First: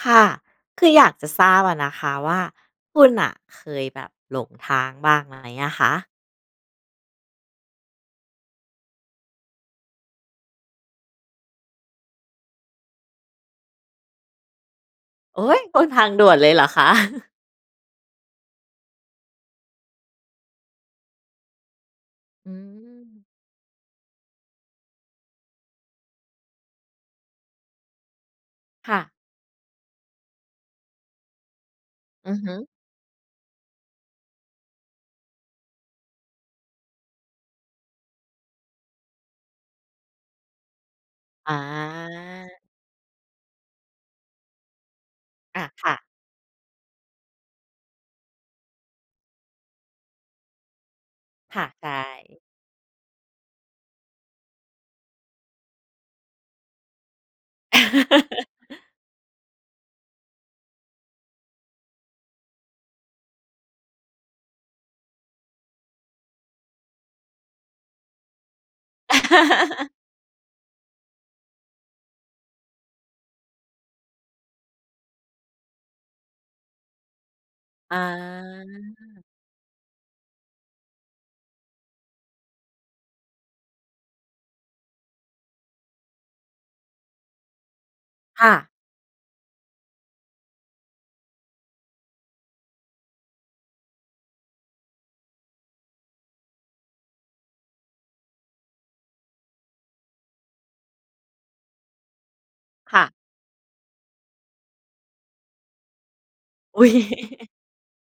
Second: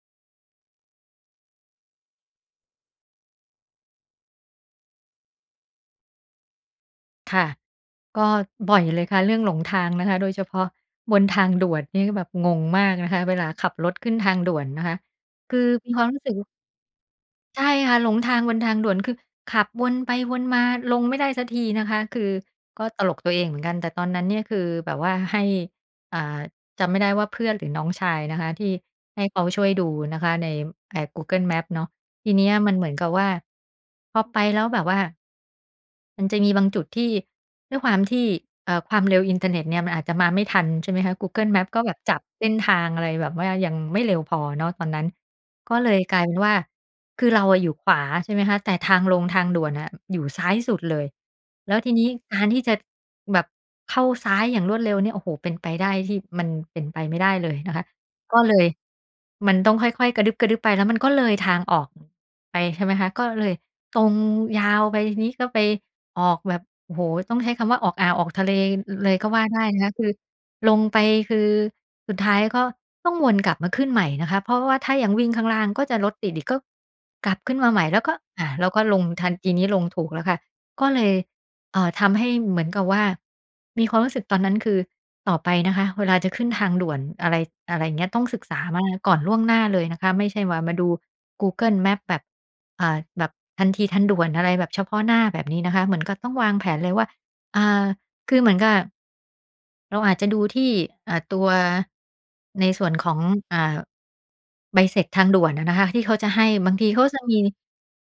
ค่ะ คืออยากจะทราบอะนะคะว่า คุณน่ะเคยแบบหลงทางบ้างไหมอะคะ? ค่ะ ก็บ่อยเลยค่ะเรื่องหลงทางนะคะ โดยเฉพาะบนทางด่วนนี่ก็แบบงงมากนะคะ เวลาขับรถขึ้นทางด่วนนะคะ โอค๊ือย! บนมีพควาามงรู้ด่สึวก นเลยเหรอคะ? ใช่ค่ะ หลงทางบนทางด่วน คือขับวนไปวนมาลงไม่ได้สักทีนะคะ คืออืก็ตลกม ตัวเองเหมือนกัน แต่ตอนนั้นเนี่ยคือแบบว่าให้ อ่า จำไม่ได้ว่าเพื่อนหรือน้องชายนะคะ ที่ค่ะ ให้เขาช่วยดูนะคะ ใน ใน Google Maps เนาะ ทอีือเนฮี้ึ ยมันเหมือนกับว่า พอไปแล้วแบบว่า มันจะมีบางจุดที่ ด้วยความที่ เอ่อ ความเร็วอินเทอร์เน็ตเนี่ยมันอาจจะมาไม่ทัน ใช่ไหมคะ Google อMaps ก็แบบจับเส้า นทางอะไรแบบว่ายังไม่เร็วพอเนาะตอนนั้น อะ ก็คเล่ยะ กลายเป็นว่า คือเราอะอยู่ขวา ใช่ไหมคะ แต่ทางลงทางด่วนน่ะอยู่ซ้ายสุดเลย ค่ะ แล้วใชทีนี้่ การที่จะแบบเข้าซ้ายอย่างรวดเร็วเนี่ย โฮ้โฮ เป็นไปได้ที่ มันเป็นไปไม่ได้เลยนะคะ ก็เลยมันต้องค่อย ๆ กระดึ๊บ ๆ ไปแล้วมันก็เลยทางออก อ ไป ใช่ไหมคะ ก็เลยตรงยาวไปทีนี้ก็ไปออกแบบ โอ้โฮ ต้องใช้คำว่าออกอ่าวออกทะเล ล เลยก็ว่าได้นะคะ คือลงไป คือสุดท้ายก็ต้องวนกลับมาขึ้นใหม่นะคะ เพราะว่าถ้าอย่างวิ่งข้างล่างก็จะรถติดอีก ก็กลับขึ้นมาใหม่อแล้า วก็ อ่า แล้วก็ลงทัน ทีนี้ลงถูกแล้วค่ะ ก็เลย เอ่อ ทำให้เหมือนกับว่า มีความรู้สึกตอนนั้น คือต่อไปนะคะเวลาจะขึ้นทางด่วน อะไร อะไรอย่างเงี้ย ต้องศึคก่ษาะ มาก่อนล่วงหน้าเลยนะคะ ไม่ใช่ว่ามาดู Google Maps แบบ อ่า แบบทันทีทันด่วนอะไรแบบเฉพาะหน้าแบบนี้นะคะ เหมือนกับต้องวางแผนเลยว่า อ่า คือเหมือนกับ เราอาจจะดูที่ อ่า ตัวในส่วนค่ขะ อง อ่า ใบเสร็จทางด่วนน่ะนะคะที่เขาจะให้ บางอุท๊ีย เขาจะมี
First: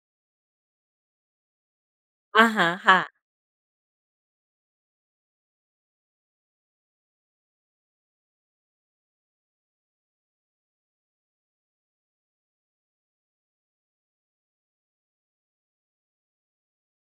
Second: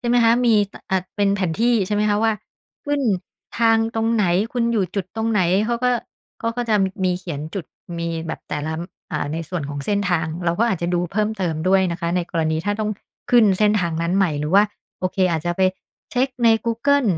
ใช่ไหมคะ มี ต อะ เป็นแผนที่ ใช่ไหมคะ ว่าอะฮะ ขคึ่้นะ ทางตรงไหน คุณอยู่จุดตรงไหน เขาก็ เขาก็จะมีเขียนจุดมีแบบแต่ละ อ อ่า ในส่วนของเส้นทาง เราก็อาจจะดูเพิ่มเติมด้วยนะคะ ในกรณีถ้าต้อง พ ขึ้นเส้นทางนั้นใหม่ หรือว่า โอเค อาจจะไปเช็คใน Google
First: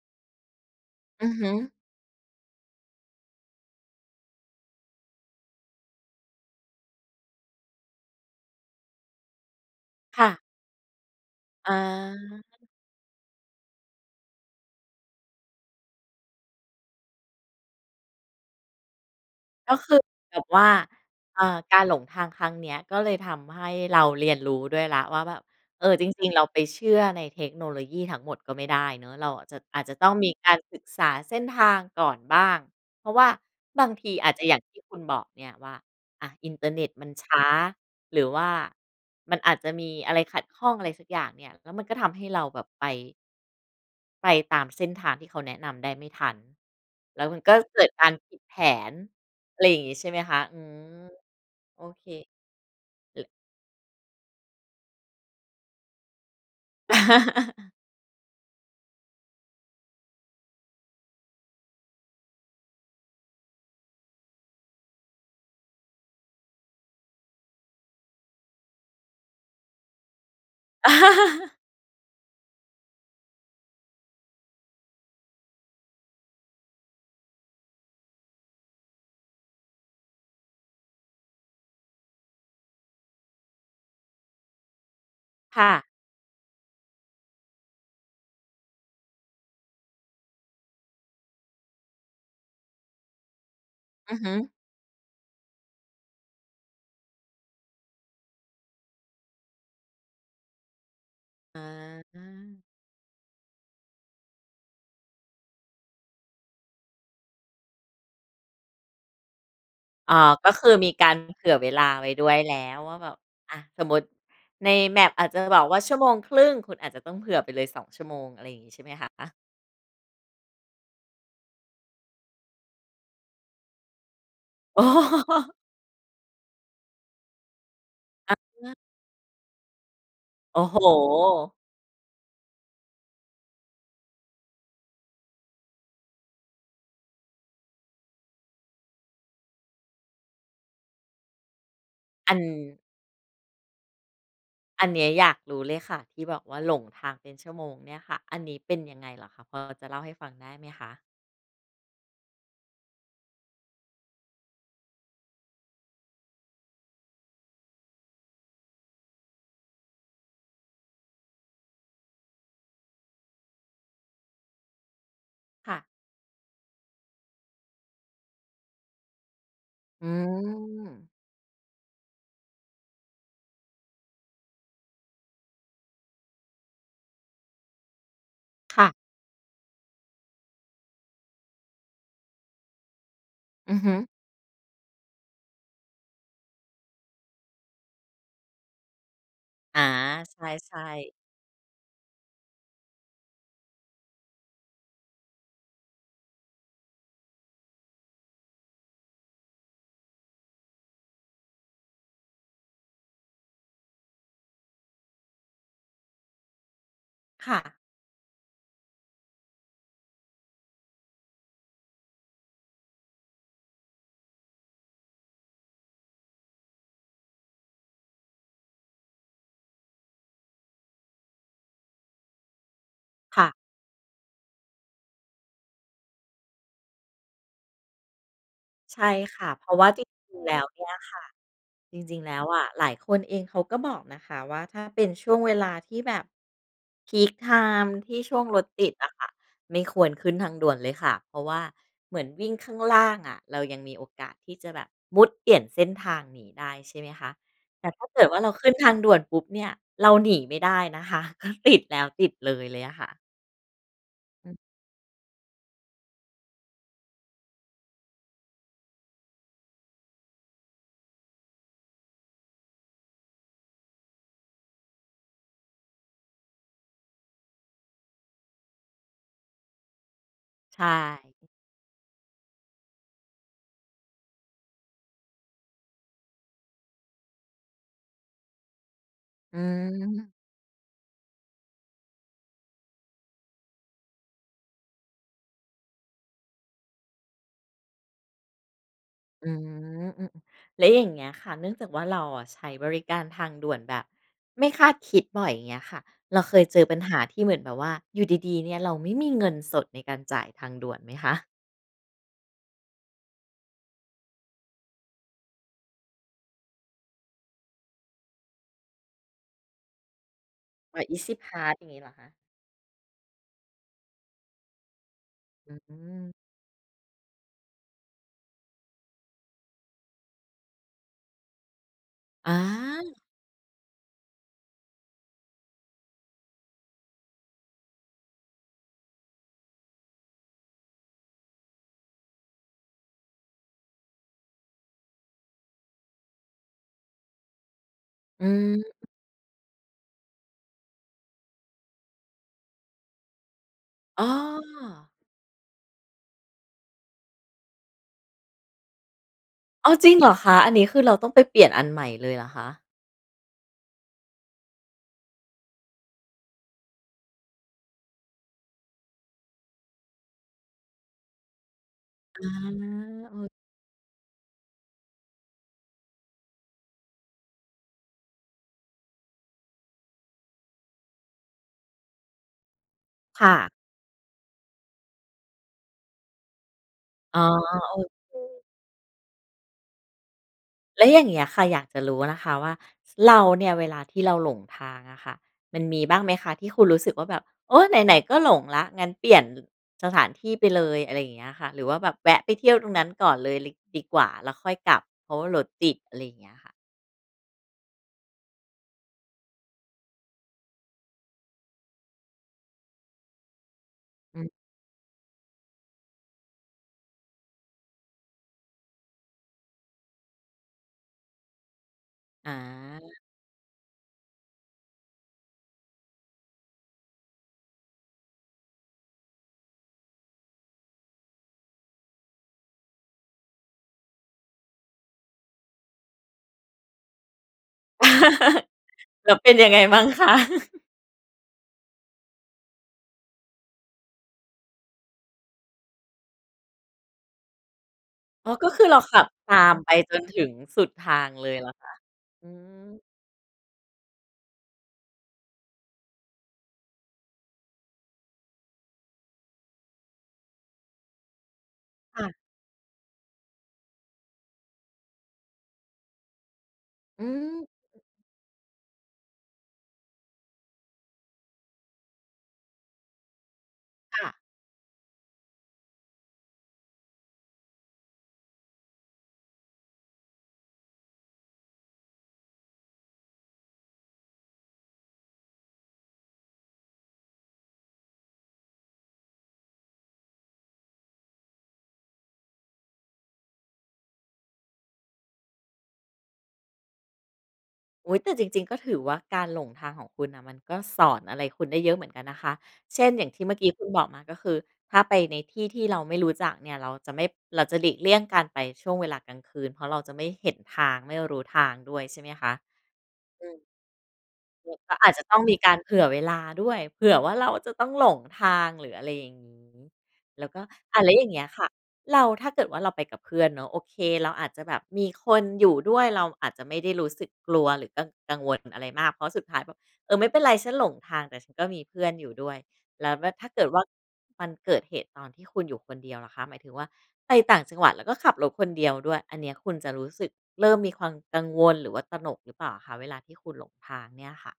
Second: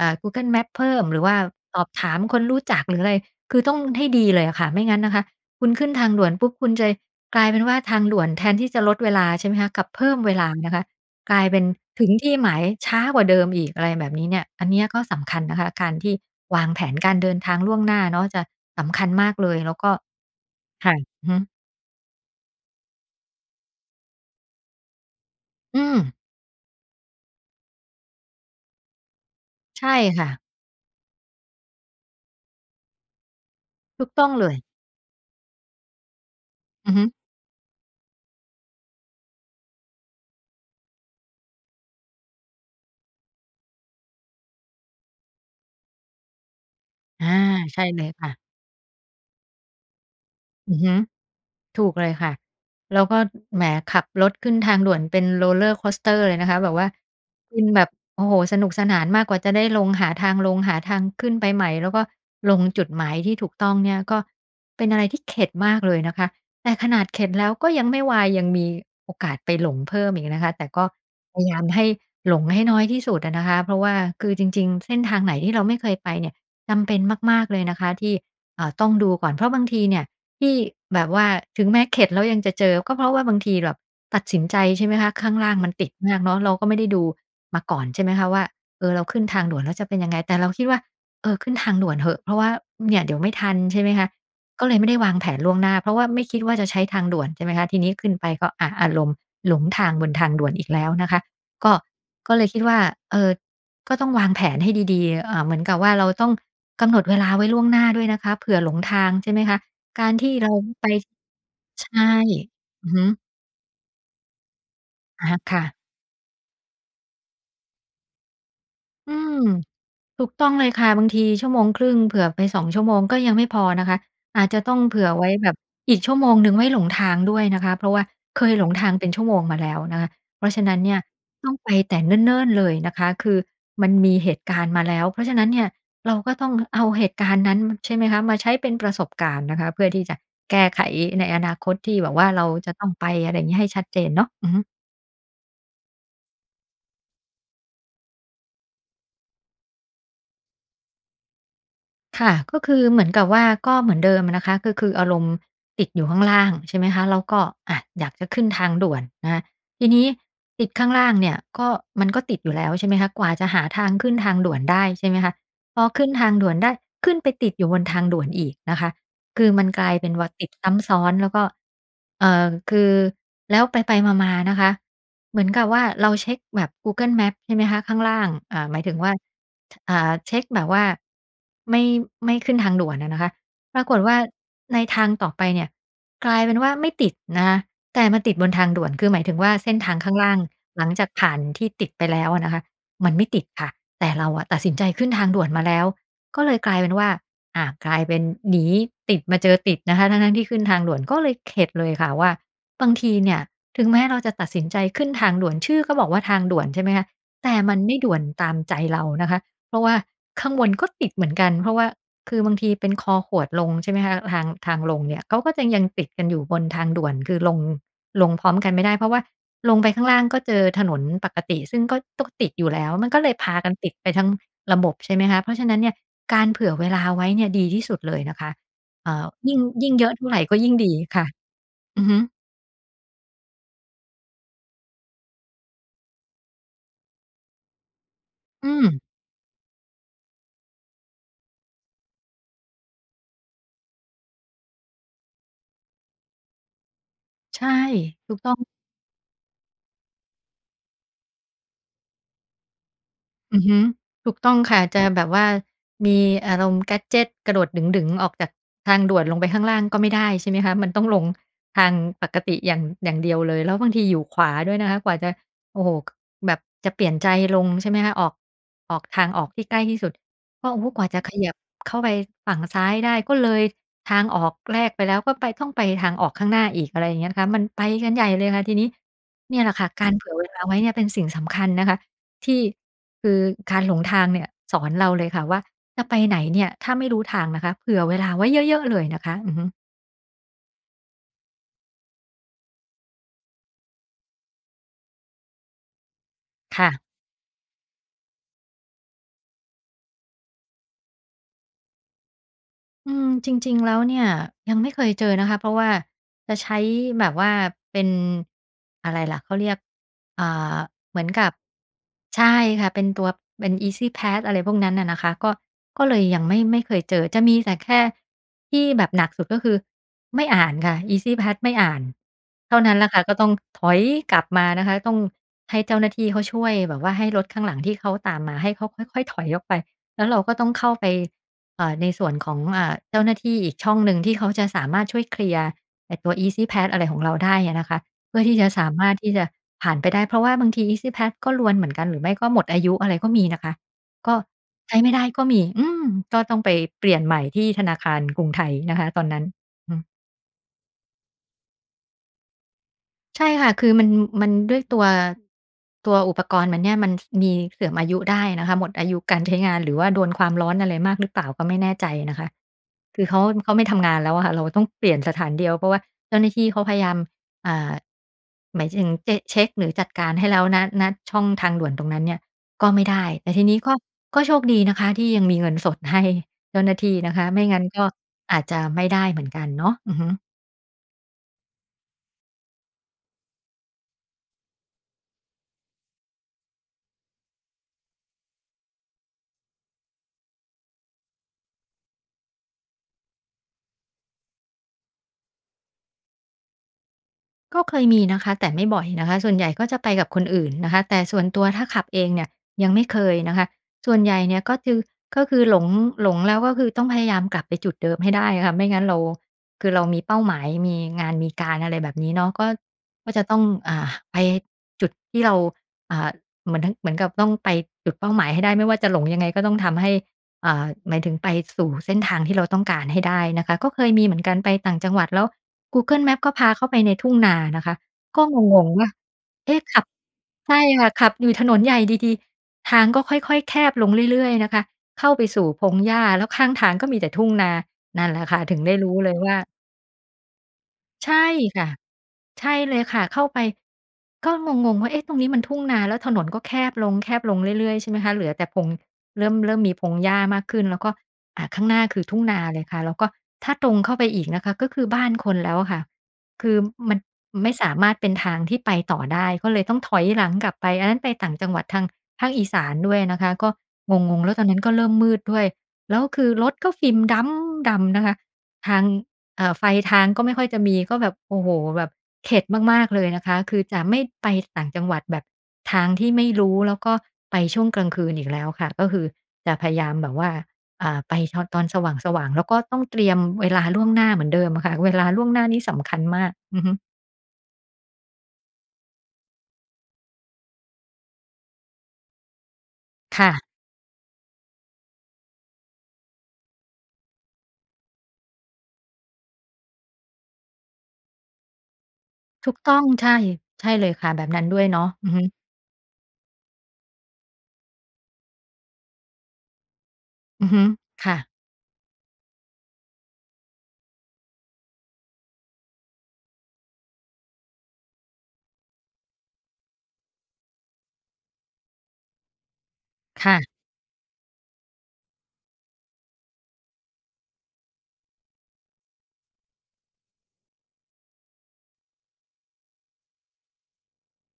อ่า Google Maps เพิ่ม หรืออืว่อาฮึ สอบถามคนรู้จักหรือ อะไร คือต้องให้ดีเลยอะค่ะ ไม่งั้นนะคะคุณขึ้นทางด่วนปุ๊บ คุณจะกลายเป็นว่าทางด่วนแทนที่จะลดเวลา ใช่ไหมคะ กับเพิ่มค่เะ วลาม นะคะ กลายเป็นอถึงที่า หมายช้ากว่าเดิมอีก อะไรแบบนี้เนี่ย อันเนี้ยก็สำคัญนะคะ การที่วางแผนการเดินทางล่วงหน้าเนาะจะสำคัญมากเลย แลก้็วกค็ ือแบบว่า ค่ะ อือฮเอ่ึ อ การหลงทางครั้งเนี้ยก็เลยทำให้เราเรียนรู้ด้วยแล้วว่าแบบ อืเออ จม ริง ๆ เราไปเชื่อในเทคโนโลยีทั้งหมดก็ไม่ได้เนาะ เราอาจจะ อาใชจ่จะต้องคม่ีะ การศึกษาเส้นทางก่อนบ้าง เพราะว่าบางถทูกีต้ออางจจเะ ลอย่ย างที่คุณบอกเนี่ยว่า อะ อินเทอร์เน็อตือฮมึ ันช้า หรือว่ามันอาจจะมีอะไรขัดข้องอะไรสักอย่างเนี่ย แล้วมันก็ทำให้เราแบบไป ไปตามเส้นทางที่เขาแนะนำได้ไม่ทัน แลอ้า วมันก็ใเชก่ิดเลกยารค่ผะ ิดแผน อะไรอย่างนี้ ใช่ไหมคะ? อือือม ฮึ โถอูกเเค ลยค่ะ แล้วก็ ล แหม ขับรถขึ้นทางด่วนเป็น Roller coaster เลยนะคะ แบบว่า คือแบบ โอ้โฮ สนุกสนานมากกว่าจะได้ลง หาทางลง หาทางขึ้นไปใหม่ แล้วก็ลงจุดหมายที่ถูกต้องเนี่ย ก็เป็นอะไรที่เข็ดมากเลยนะคะ แต่ขนาดเข็ดแล้วก็ยังไม่วาย ยังมีโอกาสไปหลงเพิ่มอีกนะคะ แต่ก็พยายามให้หลงให้น้อยที่สุดอะนะคะ เพราะว่าคือจริง ๆ เส้นทางไหนที่เราไม่เคยไปเนี่ย จำเป็นมาก ๆ เลยนะคะ ที่ เอ่อ ต้องดูก่อน เพราะบางทีเนี่ยที่แบบว่า ถึงแม้เข็ดแล้วยังจะเจอ ก็เพราะว่าบางทีแบบตัดสินใจ ใช่ไหมคะ ข้างล่างคม่ันะ ติดมากเนาะ เราก็ไม่ได้ดูมาก่อน ใช่ไหมคะว่า เออ เราขึ้นทางด่วนแล้วจะเป็นยังไง แต่เราคิดว่า เออ ขึ้นทางด่วนเหอะ เพราะว่าเนี่ยเดี๋ยวไม่ทัน ใช่ไหมคะ อือฮึ ก็เลยไม่ได้วางแผนล่วงหน้า เพราะว่าไม่คิดว่าจะใช้ทางด่วน ใช่ไหมคะ ทีนี้ขึ้นไปก็ อะ อารมณ์หลงทางบนทางด่วนอีกแล้วนะคะ อก็ ก็เลยคิดา ว่า เอ่อ ก็ต้องวางแผนให้ดี ๆ เอ่อ เหมือนกับว่าเราต้องกำหนดเวลาไว้ล่วงหน้าด้วยนะคะ เผื่อหลงทาง ใช่ไหมคะ กาอร๋อ ที่เกร็าคือไป มีการเผื่อเวลใชาไว่ ้ด้วยแล้ว อืวอ่าฮึ แบบ อะ สมมติใน Map ออาะจฮจะะ คบ่อกวะ ่าชั่วโมงครึ่ง คุณอาจจะต้องเผื่อไปเลย 2 ชั่วโมง อะไรอย่างงี้ ใช่ไหมคอืะ? ม ถูกต้องเลยค่ะ บางทีชั่วโมงครึ่ง เผื่อไป 2 ชั่วโมงก็ยังไม่พอนะคะ อาจจะต้ออง๋เผื่อไว้แบอ บอีกชั่วโมงหนึ่งไว้หลงทางด้วยนะคะ เพราะว่าอะเคยหฮลงะ ทางเป็นชั่วโมงมาแล้วนะคะ เพราะโฉอ้ะนัโ้นเนี่ย ต้ฮ องไปแต่เนิ่น ๆ เลยนะคะ คือมันมีเหตุการณ์มาแล้ว เพราะฉะนั้นเนี่ย เราก็ต้องเอาเหตุการณ์นั้น ใช่ไหมคะ มาใช้เป็นประสบการณ์นะคะ เพื่อที่จะแก้ไขในอนาคตที่แบบว่าอัเน ราจะต้องไป อะไรอย่างงี้ ให้ชัดเจนเนาะ อือฮึ อันนี้อยากรู้เลยค่ะ ที่บอกว่าหลงทางเป็นชั่วโมงเนี่ยค่ะ อันนี้เป็นยังไงเหรอคะ? พอจะเล่าให้ฟังได้ไหมคะ? ค่ะ ก็คือเหมือนกับว่า ก็เหมือนเดิมอะนะคะ ก็คืออารมณ์ติดอยู่ข้างล่าง ใช่ไหมคะ? แล้วก็ อะ อยากจะขึ้นทางด่วนนะคะ ทีนี้ติดข้างล่างเนี่ย ก็ มันก็ติดอยู่แล้ว ใช่ไหมคะ? กว่าจะหาทางขึ้นทางด่วนได้ ใช่ไหมคะ ค่พะ อขึ้นทางด่วนได้ ขึ้นไปติดอยู่บนทางด่วนอีกนะคะ คือมันกลายอเืป็นว่า ติดซ้ำซ้อม น แล้วก็ เอ่อ คือ แล้วไป ๆ มา ๆ นะคะ เหมือนกับว่าเราเช็คแบบ Google Maps ใช่ไหมคะ ข้างล่าง อ่า หคมา่ยถึะ งว่า อ่า เช็คแบบว่าไม่ ไม่ขึ้นทางด่วนอะนะคะ อืปอราฮกึ ฏว่าในทางต่อไปเนี่ย กลายเป็นว่าไม่ติดนะคะ แต่มันติดบนทางด่วน คือหมายถึงว่าเส้นอ๋อ ทางข้างล่าใง ช่ หลังจากๆ ผ่านที่ติดไปแล้วอะนะคะ มันไม่ติดค่ะ แต่เราอะตัดสินใจขึ้นทางด่วนมาแล้ว ก็เลยกลายเป็นว่า อะ กลายเป็นหนีติดมาเจอติดนะคะ ทั้ง ๆ ที่ขึ้นทางด่วน ก็เลยเข็ดเลยค่ะว่า บางทีเนี่ยถึงแม้เราจะตัดสินใจขึ้นทางด่วน ชื่อก็บอกว่าทางด่วน ใช่ไหมคะ แคต่่มะ ันไม่ด่วนตามใจเรานะคะ เพราะว่าข้างบนก็ติดเหมือนกัน เพราะว่า คือบางทีเป็นคอขวดลง ใช่ไหมคะ ทาง ทางลงเนี่ย เขาก็จะยังติดกันอยู่บนทางด่วน คือลง ลงพร้อมกันไม่ได้ เพราะว่าลงไปข้างล่างก็เจอถนนปกติ ซึ่งก็ต้องติดอยู่แล้ว มันก็เลยคพ่ะ ากันติดไปทั้งระบบ ใช่ไหมคะ เพราะฉะนั้นเนี่ย การเผื่อเวลาไว้เนี่ยดีที่สุดเลยนะคะ ใชเอ่่อ ค่ะ ยิ่ง เพราะว่ยิา่งจเรยอะเท่าิไรง ๆ แลก็้วยิ่งเนีด่ียคค่ะ ่ะ จอือฮริึ ง ๆ แล้วอะ หลายคนเองเขาก็บอกนะคะว่า ถ้าเป็นช่วงเวลาที่แบบ พีกไทม์ ที่ช่วงรถอืติดม อะค่ะ ไม่ควรขึ้นทางด่วนเลยค่ะ เพราะว่าเหมือนวิ่งข้างล่างอะ เรายังมีโอกาสที่จะแบบมุดเปลี่ยนเส้นทางหนีได้ ใช่ไหมคะ ใช่ แต่ถ้าเกิดถูว่ากเรตา้อขง ึ้นทางด่วนปุ๊บเนี่ย เราหนีไม่ได้นะคะ ก็ติด แล้วติดเลยเลยอะค่ะ อือฮึ ถูกอตื้อม งค่ะ จะแบบว่ามีอารมณ์ แกดเจต กระโดดดึ๋ง ๆ ออกจากทางด่วนลงไปข้างล่างก็ไม่ได้ ใช่ไหมคะ มันต้องลงทางปกติอย่าง อย่างเดียวเลย แล้วบางทีอยู่ขวาด้วยนะคะ กว่าจะ โอ้โฮ แบบจะเปลี่ยนใจลง ใช่ไหมคะ ออก ออกทางออกที่ใกล้ที่สุดก็ โใชอ้โฮ กว่าจะขย่ ับเข้าไปฝั่งซ้ายได้ก็เลยทางออกแรกไปแล้ว ก็ไป ต้องไปทางออกข้างหน้าอีก อะไรอย่างเงี้ยนะคะ มันไปกันใหญ่เลยค่ะทีนี้ นอืี่แหละค่ะการเผืม ่อเวลาไว้เนี่ยเป็นสิ่งสำคัญนะคะ ที่ คือ การหลงทางเนี่ยสอนเราเลยค่ะว่า จะไปไหนเนี่ยถ้าไม่รู้ทางนะคะ เผื่อเวลาไว้เยอะ ๆ เลยนะคะ อือือม ฮึ อืม ๆ แล้วอย่างเงี้ยค่ะ เนื่องจากว่า เราอะใช้บริการทางด่วนแบบไม่คาดคิดบ่อย อย่างเงี้ยค่ะ เราเคยเจคอ่ปะ ัญหาที่เหมือนแบบว่าอยู่ดี ๆ เนี่ย เราไม่มีเงินสดในการจ่ายทางด่วนไหมคะ? อืม จริง ๆ แล้วเนี่ยยังไม่เคยเจอนะคะ เพราะว่าจะใช้แบบว่าเป็น อะไรล่ะ เขาเรียก อ่า ใบ เหมือนEasy กับ Pass อย่างงี้เหรอคะ? ใช่ค่ะ เป็นตัว เป็น Easy Pass อะไรพวกนั้นน่ะนะคะ ก็ อืก็เลยม ยังไม่ ไม่เคยเจอ จะมีแต่แค่ที่แบบหนักสุด ก็คือไม่อ่านค่ะ Easy Pass ไม่อ่าน อเท่านั้นล่ะา ค่ะ ก็ต้องถอยกลับมานะคะ ต้องให้เจ้าหน้าที่เขาช่วยแบบว่าให้รถข้างหลังที่เขาตามมา ให้เขาค่อย ๆ ถอยออกไป แล้วเราก็ต้องเข้าไป เอ่อ ในส่วนของ อ่า เจ้าหน้าที่อีกช่องหนึ่ง ที่เขาจะสามารถช่วยเคลียร์ไอตัว Easy Pass อะไรของเราได้อะนะคะ เพื่ออทืี่จะสามม ารถที่จะผ่านไปได้ เพราะว่าบางที Easy Pass ก็รวนเหมือนกัน หรือไม่ก็หมดอายุอะไรก็มีนะคะ อ้กอ ็ใช้ไม่ได้ก็มี อืม ก็ต้องไปเปลี่ยนใหม่ที่ธนาคารกรุงไทยนะคะ ตอนนั้น อ้ฮาึ ว จริงเหรอคะ? อันนี้คือเราต้องไปเปลี่ยนอันใหม่เลยหรอคะ? ใช่ค่ะ คือมัน มันด้วยตัว ตัวอุปกรณ์มันเนี่ย มัน ส มีเสื่อมอายุได้นะคะ หมดอายุการใช้งาน หรือว่าโดนความร้อนอะไรมากหรือเปล่าก็ไม่แน่ใจนะอคะ า คือเเขอา อ เขาไม่ทำงานแล้วอะค่ะ เราต้องเปลี่ยนสถานเดียว เพราะว่าเจ้าหน้าที่เขาพยายาม อ่า หมายถึง เจะ เช็กหรือจัดการให้แล้ว ณ ณ ช่องทางด่วนตรงนั้นเนี่ย ก็ไม่ได้ คแต่่ทะ ีนี้ก็ ก็โชคดีนะคะที่ยังมีเงินสดให้เจ้าหน้าที่นะอ๋คอ ะ ไมโ่งั้อนก็เอาค จจะไม่ได้เหมือนกันเนาะ อือฮึ แล้วอย่างเงี้ยค่ะ อยากจะรู้นะคะว่า เราเนี่ยเวลาที่เราหลงทางอะค่ะ มันมีบ้างไหมคะ ที่คุณรู้สึกว่าแบบ โอ้ ไหน ๆ ก็หลงแล้ว งั้นเปลี่ยน ล สถานที่ไปเลย อะไรอย่างเงี้ยค่ะ? หรือว่าแบบแวะไปเที่ยวตรงนั้นก่อนเลย ล ดีกว่า แล้วค่อยกลับ เพราะว่ารถติด อะไรอย่างเงี้ยค่ะ ก็เคยมีนะคะ แต่ไม่บ่อยนะคะ ส่วนใหญ่ก็จะไปกับคนอื่นนะคะ แต่ส่วนตัวถ้าขับเองเนี่ย ยังไม่เคยนะคะ ส่วนใหญอ่ืม เนี่ยก็คือ ก็คือ หลง หลงแล้วก็คือ ต้องพยายามกลับไปจุดเดิมให้ได้อะค่ะ ไม่งั้นเรา คือเรามีเป้าหมาย มีงานมีการ อะไรแบบนี้เนาอะ ก็ า ก็จะต้อง อ่า ไปจุดที่เรา อ่า เหมือนทั้ง เหมือนกับต้องไปจุดเป้าหมายให้ได้ ไม่ว่าจะหลงยังไงก็ต้องทำให้ อ่า หมายถึงไปสู่เส้นทางที่เราต้องการให้ได้นะคะ ก็เคยมีเหมือนกันไปต่างจังหวัด แล้ว Google Maps ก็พาเข้าไปในทุ่งนานะคะ ก็งง ๆ ว่า แล้วเป็นยัเองไ๊ง ะ! มขัั่บ งคะ? ใช่ค่ะ ขับอยู่ถนนใหญ่ดี ๆ ทางก็ค่อย ๆ แคบลงเรื่อย ๆ นะคะ เข้าไปสู่พงหญ้า แล้วข้างทางก็มีแต่ทุ่งนา นั่นแหละอ๋อ ค่ะ ก็ถึคงือไดเ้รารขู้ับเลยตว่าา มไปจนถึงสุดทาใงชเล่ยเหรอคค่ะ ะ? อืใช่เลม ยค่ะ เข้าไป ก็งง ๆ ว่า เอ๊ะ! ตรงนี้มันทุ่งนา แล้วถนนก็แคบลง ๆ เรื่อย ๆ ใช่ไหมคะ เหลือแต่พง เริ่ม เริ่มมีพงหญ้ามากขึ้น แล้วก็ อ่า ข้างหน้าคคื่อ ะ ทุ่งนาเลยค่ะ แล้วก็ถ้าตรงเข้าไปอีกนะคะ ก็คือบ้านคนแล้วอะค่ะ คือมันอืม ไม่สามารถเป็นทางที่ไปต่อได้ ก็เลยต้องถอยหลังกลับไป อันนั้นไปต่างจังหวัดทางภาคอีสานด้วยนะคะ ก็ค่ะ งง ๆ แล้วตอนนั้นก็เริ่มมืดด้วย แล้วคือรถก็ฟิล์มด๊ำดำนะคะ ทาง เอ่อ ไฟทางก็ไม่ค่อยจะมี ก็แบบ โอ้โฮ แบบเข็ดมาก ๆ เลยนะคะ คือจะไม่ไปต่างจังหวัดแบบทางที่ไม่รู้ แล้วก็ไปช่วงกลางคืนอีกแล้วค่ะ ก็คือจะพยายามแบบว่า อ่า ไปชอน ตอนสว่าง ๆ แล้วก็ต้องเตรียมเวลาล่วงหน้าเหมือนเดิมอะค่ะ เวลาล่วงหน้านี่สำคัญมาก อือฮึ อุ๊ย! แต่จริง ๆ ก็ถือว่า การหลงทางของคุณน่ะ มันก็สอนอะไรคุณได้เยอะเหมือนกันนะคะ เช่น อย่างคที่่เมื่อะ กี้คุณบอกมา ก็คือถ้าไปในที่ที่เราไม่รู้จักเนี่ย เราจะไม่ เราจะหลีกเลี่ยงการไปช่วงเวลากลางคืน เพราะเราจะไม่เห็นทาง ไม่รู้ทางด้วยใช่ไหมคะ? ถูกต้อง ใช่ อืม ใช่เลยค่ะ แบบนั้นอืด้ม วยก็เนาะ อาจจะอือต้ฮองมึ ีการเผื่อเวลาด้วย เผื่อว่าเราจะต้องหลงทาง หรืออะไรอย่างงี้ แล้วก็ อือฮึ อะ แล้วอยค่า่งเงี้ะ ยค่ะ เรา ถ้าเกิดว่าเราไปกับเพื่อนเนาะ โอเค เราอาจจะแบบมีคนอยู่ด้วย เราอาจจะไม่ได้รู้สึกกลัว หรือกัง กังวลอะไรมาก เพราะสุดท้ายแบบ เออ ไม่เป็นไรฉันหลงทาง แต่ฉันก็มีเพื่อนอยู่ด้วย แล้วแว่ ถค้า่เกะ ิดว่า มันเกิดเหตุตอนที่คุณอยู่คนเดียวล่ะคะ หมายถึงว่า ไปต่างจังหวัด แล้วก็ขับรถคนเดียวด้วย อันเนี้ย คุณจะรู้สึกเริ่มมีความกังวล หรือว่าตระหนกหรือเปล่าคะ? เวลาที่คุณหลงทางเนี่ยค่ะ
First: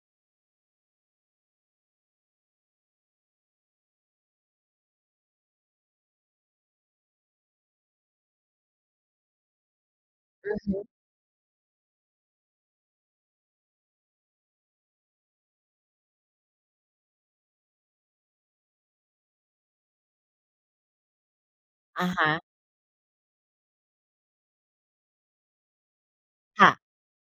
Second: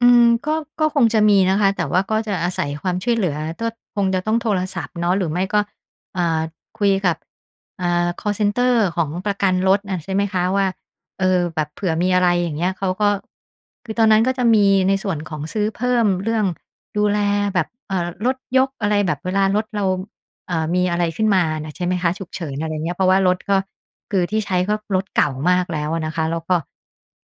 อืม ก็ ก็คงจะมีนะคะ แต่ว่าก็จะอาศัยความช่วยเหลือ ก็คงจะต้องโทรศัพท์เนาะ หรือไม่ก็ อ่า คุยกับ อ่า คอลเซนเตอร์ของประกันรถน่ะ ใช่ไหมคะอือว่ฮา ึ เออ แบบเผื่อมีอะไร อย่างเงี้ย เขาก็ คือตอนนั้นก็จะมีในส่วนของซื้อเพิ่มเรื่องดูแลแบบ เอ่อ รถยกอะไรแบบเวลารถเรา เอ่อ มีอะไรขึ้นมาน่ะ ใช่ไหมอคะะ ฮฉุกะ เฉิน อะไรเงี้ย เพราะว่ารถก็ คือที่ใช้ก็รถเก่ามากแล้วอะนะคะ แล้วก็ ค่ะ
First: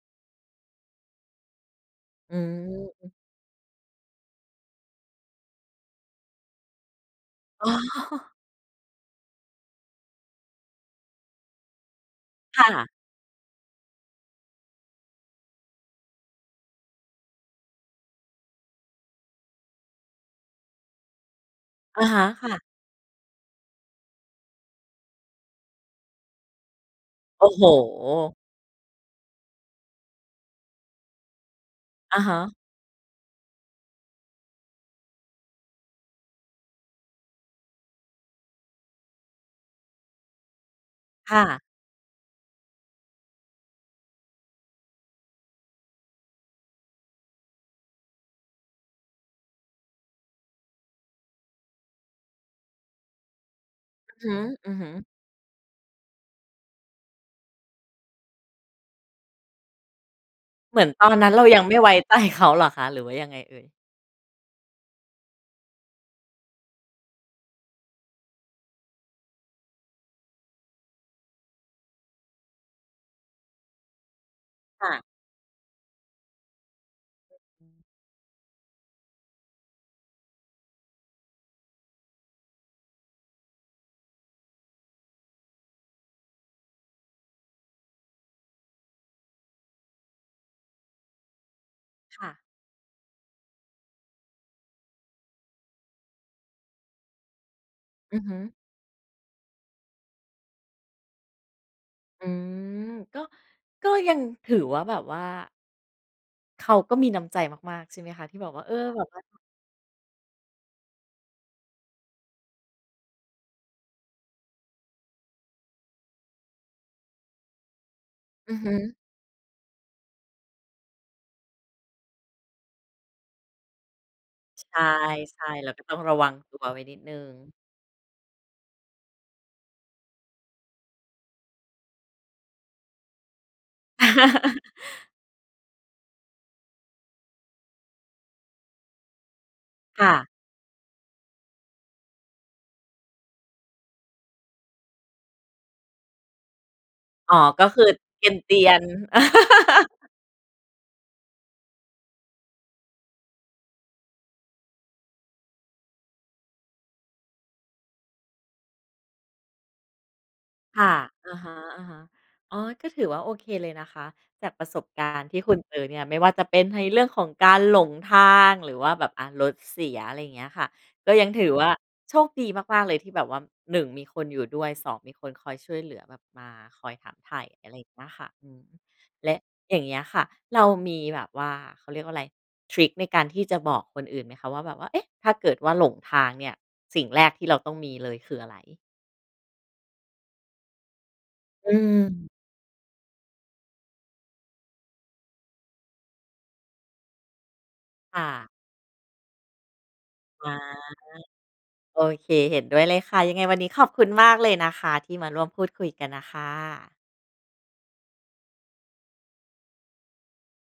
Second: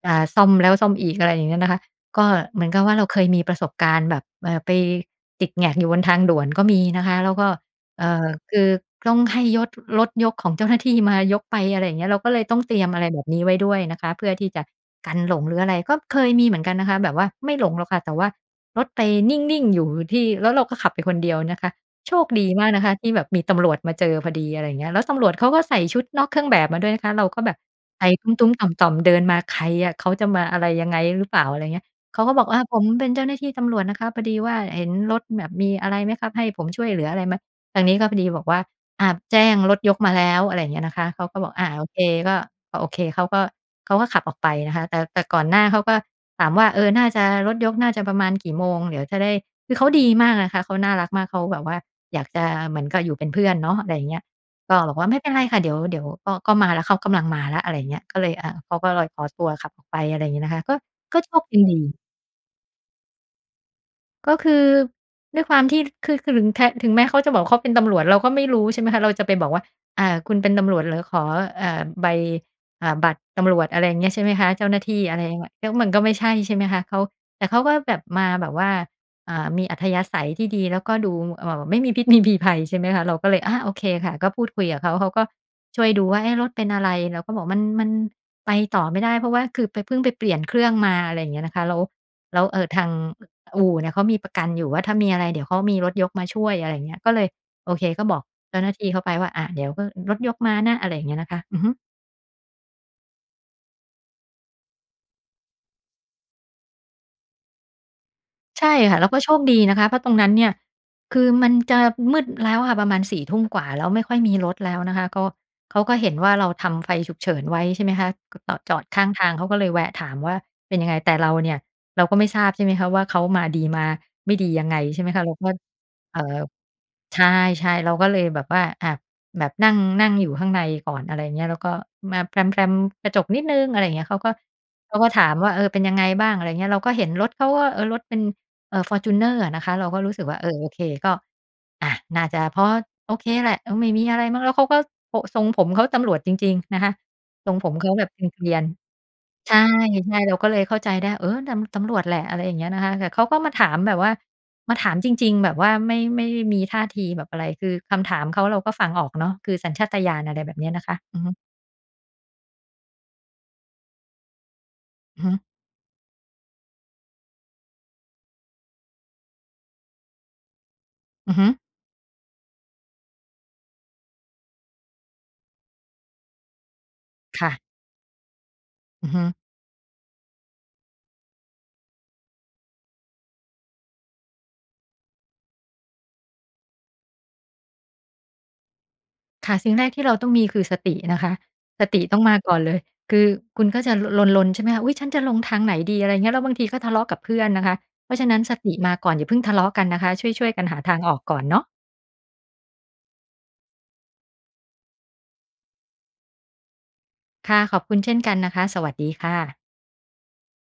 อ่า ซ่อมแล้วซ่อมอีก อะไรอย่างเงี้ยนะคะ ก็อืม เหมือนกับว่าเอราึ เคยมีประสบการณ์แบบ เอ่อ ไปติดแหง็กอยู่บนทางด่วนก็มีนะคะ แล้วก็ อ๋เอ่อ อ คือต้องให้ยด รถยกของ เจ้าหน้าที่ มายกไป อะไรอย่างเงี้ย เราก็เลยต้อคง่เตรีะ ยมอะไรแบบนี้ไว้ด้วยนะคะ เพื่อที่จะกันหลงหรืออะไร ก็เคยมีเหมือนกันนะคะ แบบว่าไม่หลงหรอกค่ะ แต่ว่ารถไปนิ่ง ๆ อยู่ที่ แล้วเขาก็ขับไปคนเดียวนะคะ อะโชฮะ คดคี่ะ มากนะคะที่แบบมีตำรวจมาเจอพอดี อะไรอย่างเงี้ย แล้วตำรวจเขาก็ใส่ชุดนอกเครื่องแบบมาด้วยนะคะ เราก็โอ้แบบโใจตุฮ! ้ม ๆ ต่อม ๆ เดินมา ใครอะ เขาจะมาอะไรยังไงหรือเปล่า อะไรเงี้ย อเขะาฮก็บอก ะ "ผมเป็นเจ้าหน้าที่ตำรวจนะครับ พอดีว่าเห็นรถแบบมีอะไรไหมครับ? ให้ผมช่วยเหลืออะไรไหม?" ทางนี้ก็พอดีบอกว่า "อ่า แจ้งรถยกมาแล้ว" อะไรอย่างเงี้ยนะคะ เขาคก็่บอก ะ "อา โอเค" ก็ ก็โอเค เขาก็ เขาก็ขับออกไปนะคะ แต่ แต่ก่อนหน้าเขาก็ถามว่า "เออ น่าจะ รถยกน่าจะประมาณกี่โมง? เดี๋ยวจะได้" คือเขาดีมากอะคะ เขาน่ารักมาก เขาแบบว่าอยากจะเหมือนกับอยู่เป็นเพื่อนเนาะ อะไรอย่างเงี้ย อืก็อฮึ บอกๆ ว่า "ไม่เป็นไรค่ะ เดี๋ยว เดี๋ยวก็ ก็มาแล้ว เขากำลังมาแล้ว" อะไรอย่างเงี้ย ก็เลย อ่า เขาก็ลอยขอตัวขับออกไป อะไรอย่างงี้นะคะ ก็ เหมือนตอนก็นัโ้ชนเรคายยัังงไมด่ไว้ี ใจ เขา เหรอคะ หรือว่ายังไงเอ่ย? ก็คือด้วยความที่ คือ คือหลึงแทะ ถึงแม้เขาจะบอกว่า "เขาเป็นตำรวจ" เราก็ไม่รู้ ใช่ไหมคะ เราจะไปบอกว่า "อ่า คุณเป็นตำรวจเหรอ? ขอ เอ่อ ใบ อ่า บัตรตำรวจ" อะไรอย่างเงี้ย ใช่ไหมคะ เจ้าหน้คา่ที่ะ อะไรเงี้ย แล้วมันก็ไม่ใช่ ใช่ไหมคะ เขา แต่เขาก็แบบมาแบบว่า อ่า มีอัธยาศัยที่ดี แล้วก็ดู เอ่อ ไม่มีพิษไม่มีภัย ใช่ไหมคะ เราก็เลย อา โอเคค่ะ ก็พูดคุยกับเขา เขาก็ช่วยดูว่า "เอ๊ะ! รถเป็นอะไร?" เราก็บอก "มัน มันไปต่อไม่ได้ เพราะว่าคือไป เพิ่งไปเปลี่ยนเครื่องมา" อะไรอย่างเงี้ยนะคะ แล้ว ค่ะ แล้ว เอ่อ ทางอู่เนี่ย เขามีประกันอยู่ว่า ถ้ามีอะไรเดี๋ยวเขามีรถยกมาช่วย อะไรอย่างเงี้ย ก็เลย โอเค ก็อบืออกฮึ เจ้าหน้าที่เขาไปว่า "อะ เดี๋ยวก็รถยกมานะ" อะไรอย่างเงี้ยนะคะ อือฮึ อืม ก็ ก็ยังถือว่า แบบว่า เขาก็มีน้ำใจมาก ๆ ใช่ไหมคะ ที่แบบว่ใา ชเอ่อ ค่แะ บแล้บววก่็า โชคดีนะคะ เพราะตรงนั้นเนี่ย คือมันจะมืดแล้วอะค่ะ ประมาณ 4 ทุ่มกว่า แล้ว ไม่ค่อยมีรถแล้วนะคะ ก็เขาก็เห็นว่า เราทำไฟฉุกเฉินไว้ ใช่ไหมคะ ก็จอืออด ฮจึ อดข้างทาง เขาก็เลยแวะถามว่า "เป็นยังไง?" แต่เราเนี่ย เราก็ไม่ทราบ ใช่ไหมคะว่า เขามาดีมาไม่ดียใังชไง ใช่ไหมคะ เราก่ ็ ๆ เราก็ต้องรเะอว่ังอ ตัวไว้นิดหนึ่ใชง ่ ๆ เราก็เลยแบบว่า อ่า แบบนั่ง นั่งอยู่ข้างในก่อน อะไรอย่างเงี้ย แล้วก็มาแพลม ๆ กระจกนิดหนึ่ง อะไรอย่างเงี้ย เขาก็ เขาก็ถามว่า "เออ เป็นยังไงบ้าง?" อะไรอย่างเงี้ย เราก็เห็นรถเขาว่า เอ่อ รถเป็น เอ่อ ฟอร์จูเนอร์อะนะคะ เราก็ค่รู้สึะ กว่า "เออ โอเค ก็ อ่า น่าจะพอโอเคแหละ อืม ไม่มีอะไรมั้ง" แล้วเขาก็ โอ๊ะ ทรงผมเขาตำรวจจริง ๆ นะคะ อ๋อ ทรงก็ผมคืเอขาแบบเกเกรีรยีน ยน ๆ ๆ ใช่ ๆ เราก็เลยเข้าใจได้ "เออ ตำ ตำรวจแหละ" อะไรอย่างเงี้ยนะคะ แต่เขาก็มาถามแบบว่า มาถามจริง ๆ แบบว่าไม่ ไม่มีท่าทีแบบอะไร คือคำถามเขาเราก็ฟังออกเนาะ คือสัญชาตญาณ อะไรแบบนี้นคะค่ะ ะ อือฮอึ ะฮะ ๆ อ๋อ ก็ถือว่า โอเค เลยนะคะ จากประสบกาอรือณฮ์ทีึ ่คุณเจอเนี่ย ไม่ว่าจะเป็นในเรื่องของการหลงทาง หรือว่าแบบ อะ รถเสีย อะไรอย่างเงี้ยค่ะ ก็ยังอือถฮืึ อว่าโชคดีมาก ๆ เลยที่แบบว่า 1 มีคนอยู่ด้วย 2 มีคนคอยช่วยเหลือ แบบมาคอยถามไถ่ ค่ะ อะไรเงี้ยค่ะ อืม อือฮึ และอย่างเงี้ยค่ะ เรามีแบบว่า เขาเรียกว่าอะไร ทริคในการที่จะบอกคนอื่นไหมคะ ว่าแบบว่า เอ๊ะ! ถ้าเกิดว่าหลงทางเนี่ย สิ่งแรกที่เราต้องมีเลยคืออะไร? ค่ะ สิ่งแรกที่เราต้องมีคือสตินะคะ อืสติต้องม มาก่อนเลย คือคุณก็จะ ล ลน ๆ ใช่ไหมคะ "อุ๊ย! ฉันจะลงทางไหนดี?" อะไรอย่างเงี้ย แล้วบางทีก็ทะเลาะกับเพื่อนนะคะ เพราคะฉ่ะนั้นะ สติมาก่อน อย่าเพิ่งทะเลาะกันนะคะ ชอ่วย า ๆ กันหาทางออกก่อนเนาะ โอเค เห็นด้วยเลยค่ะ ยังไงวันนี้ขอบคุณมากเลยนะคะ ที่มาร่วมพูดคุยกันอะค่ะ ค่ะ ขอบคุณเช่นกันนะคะ สวัสดีค่ะ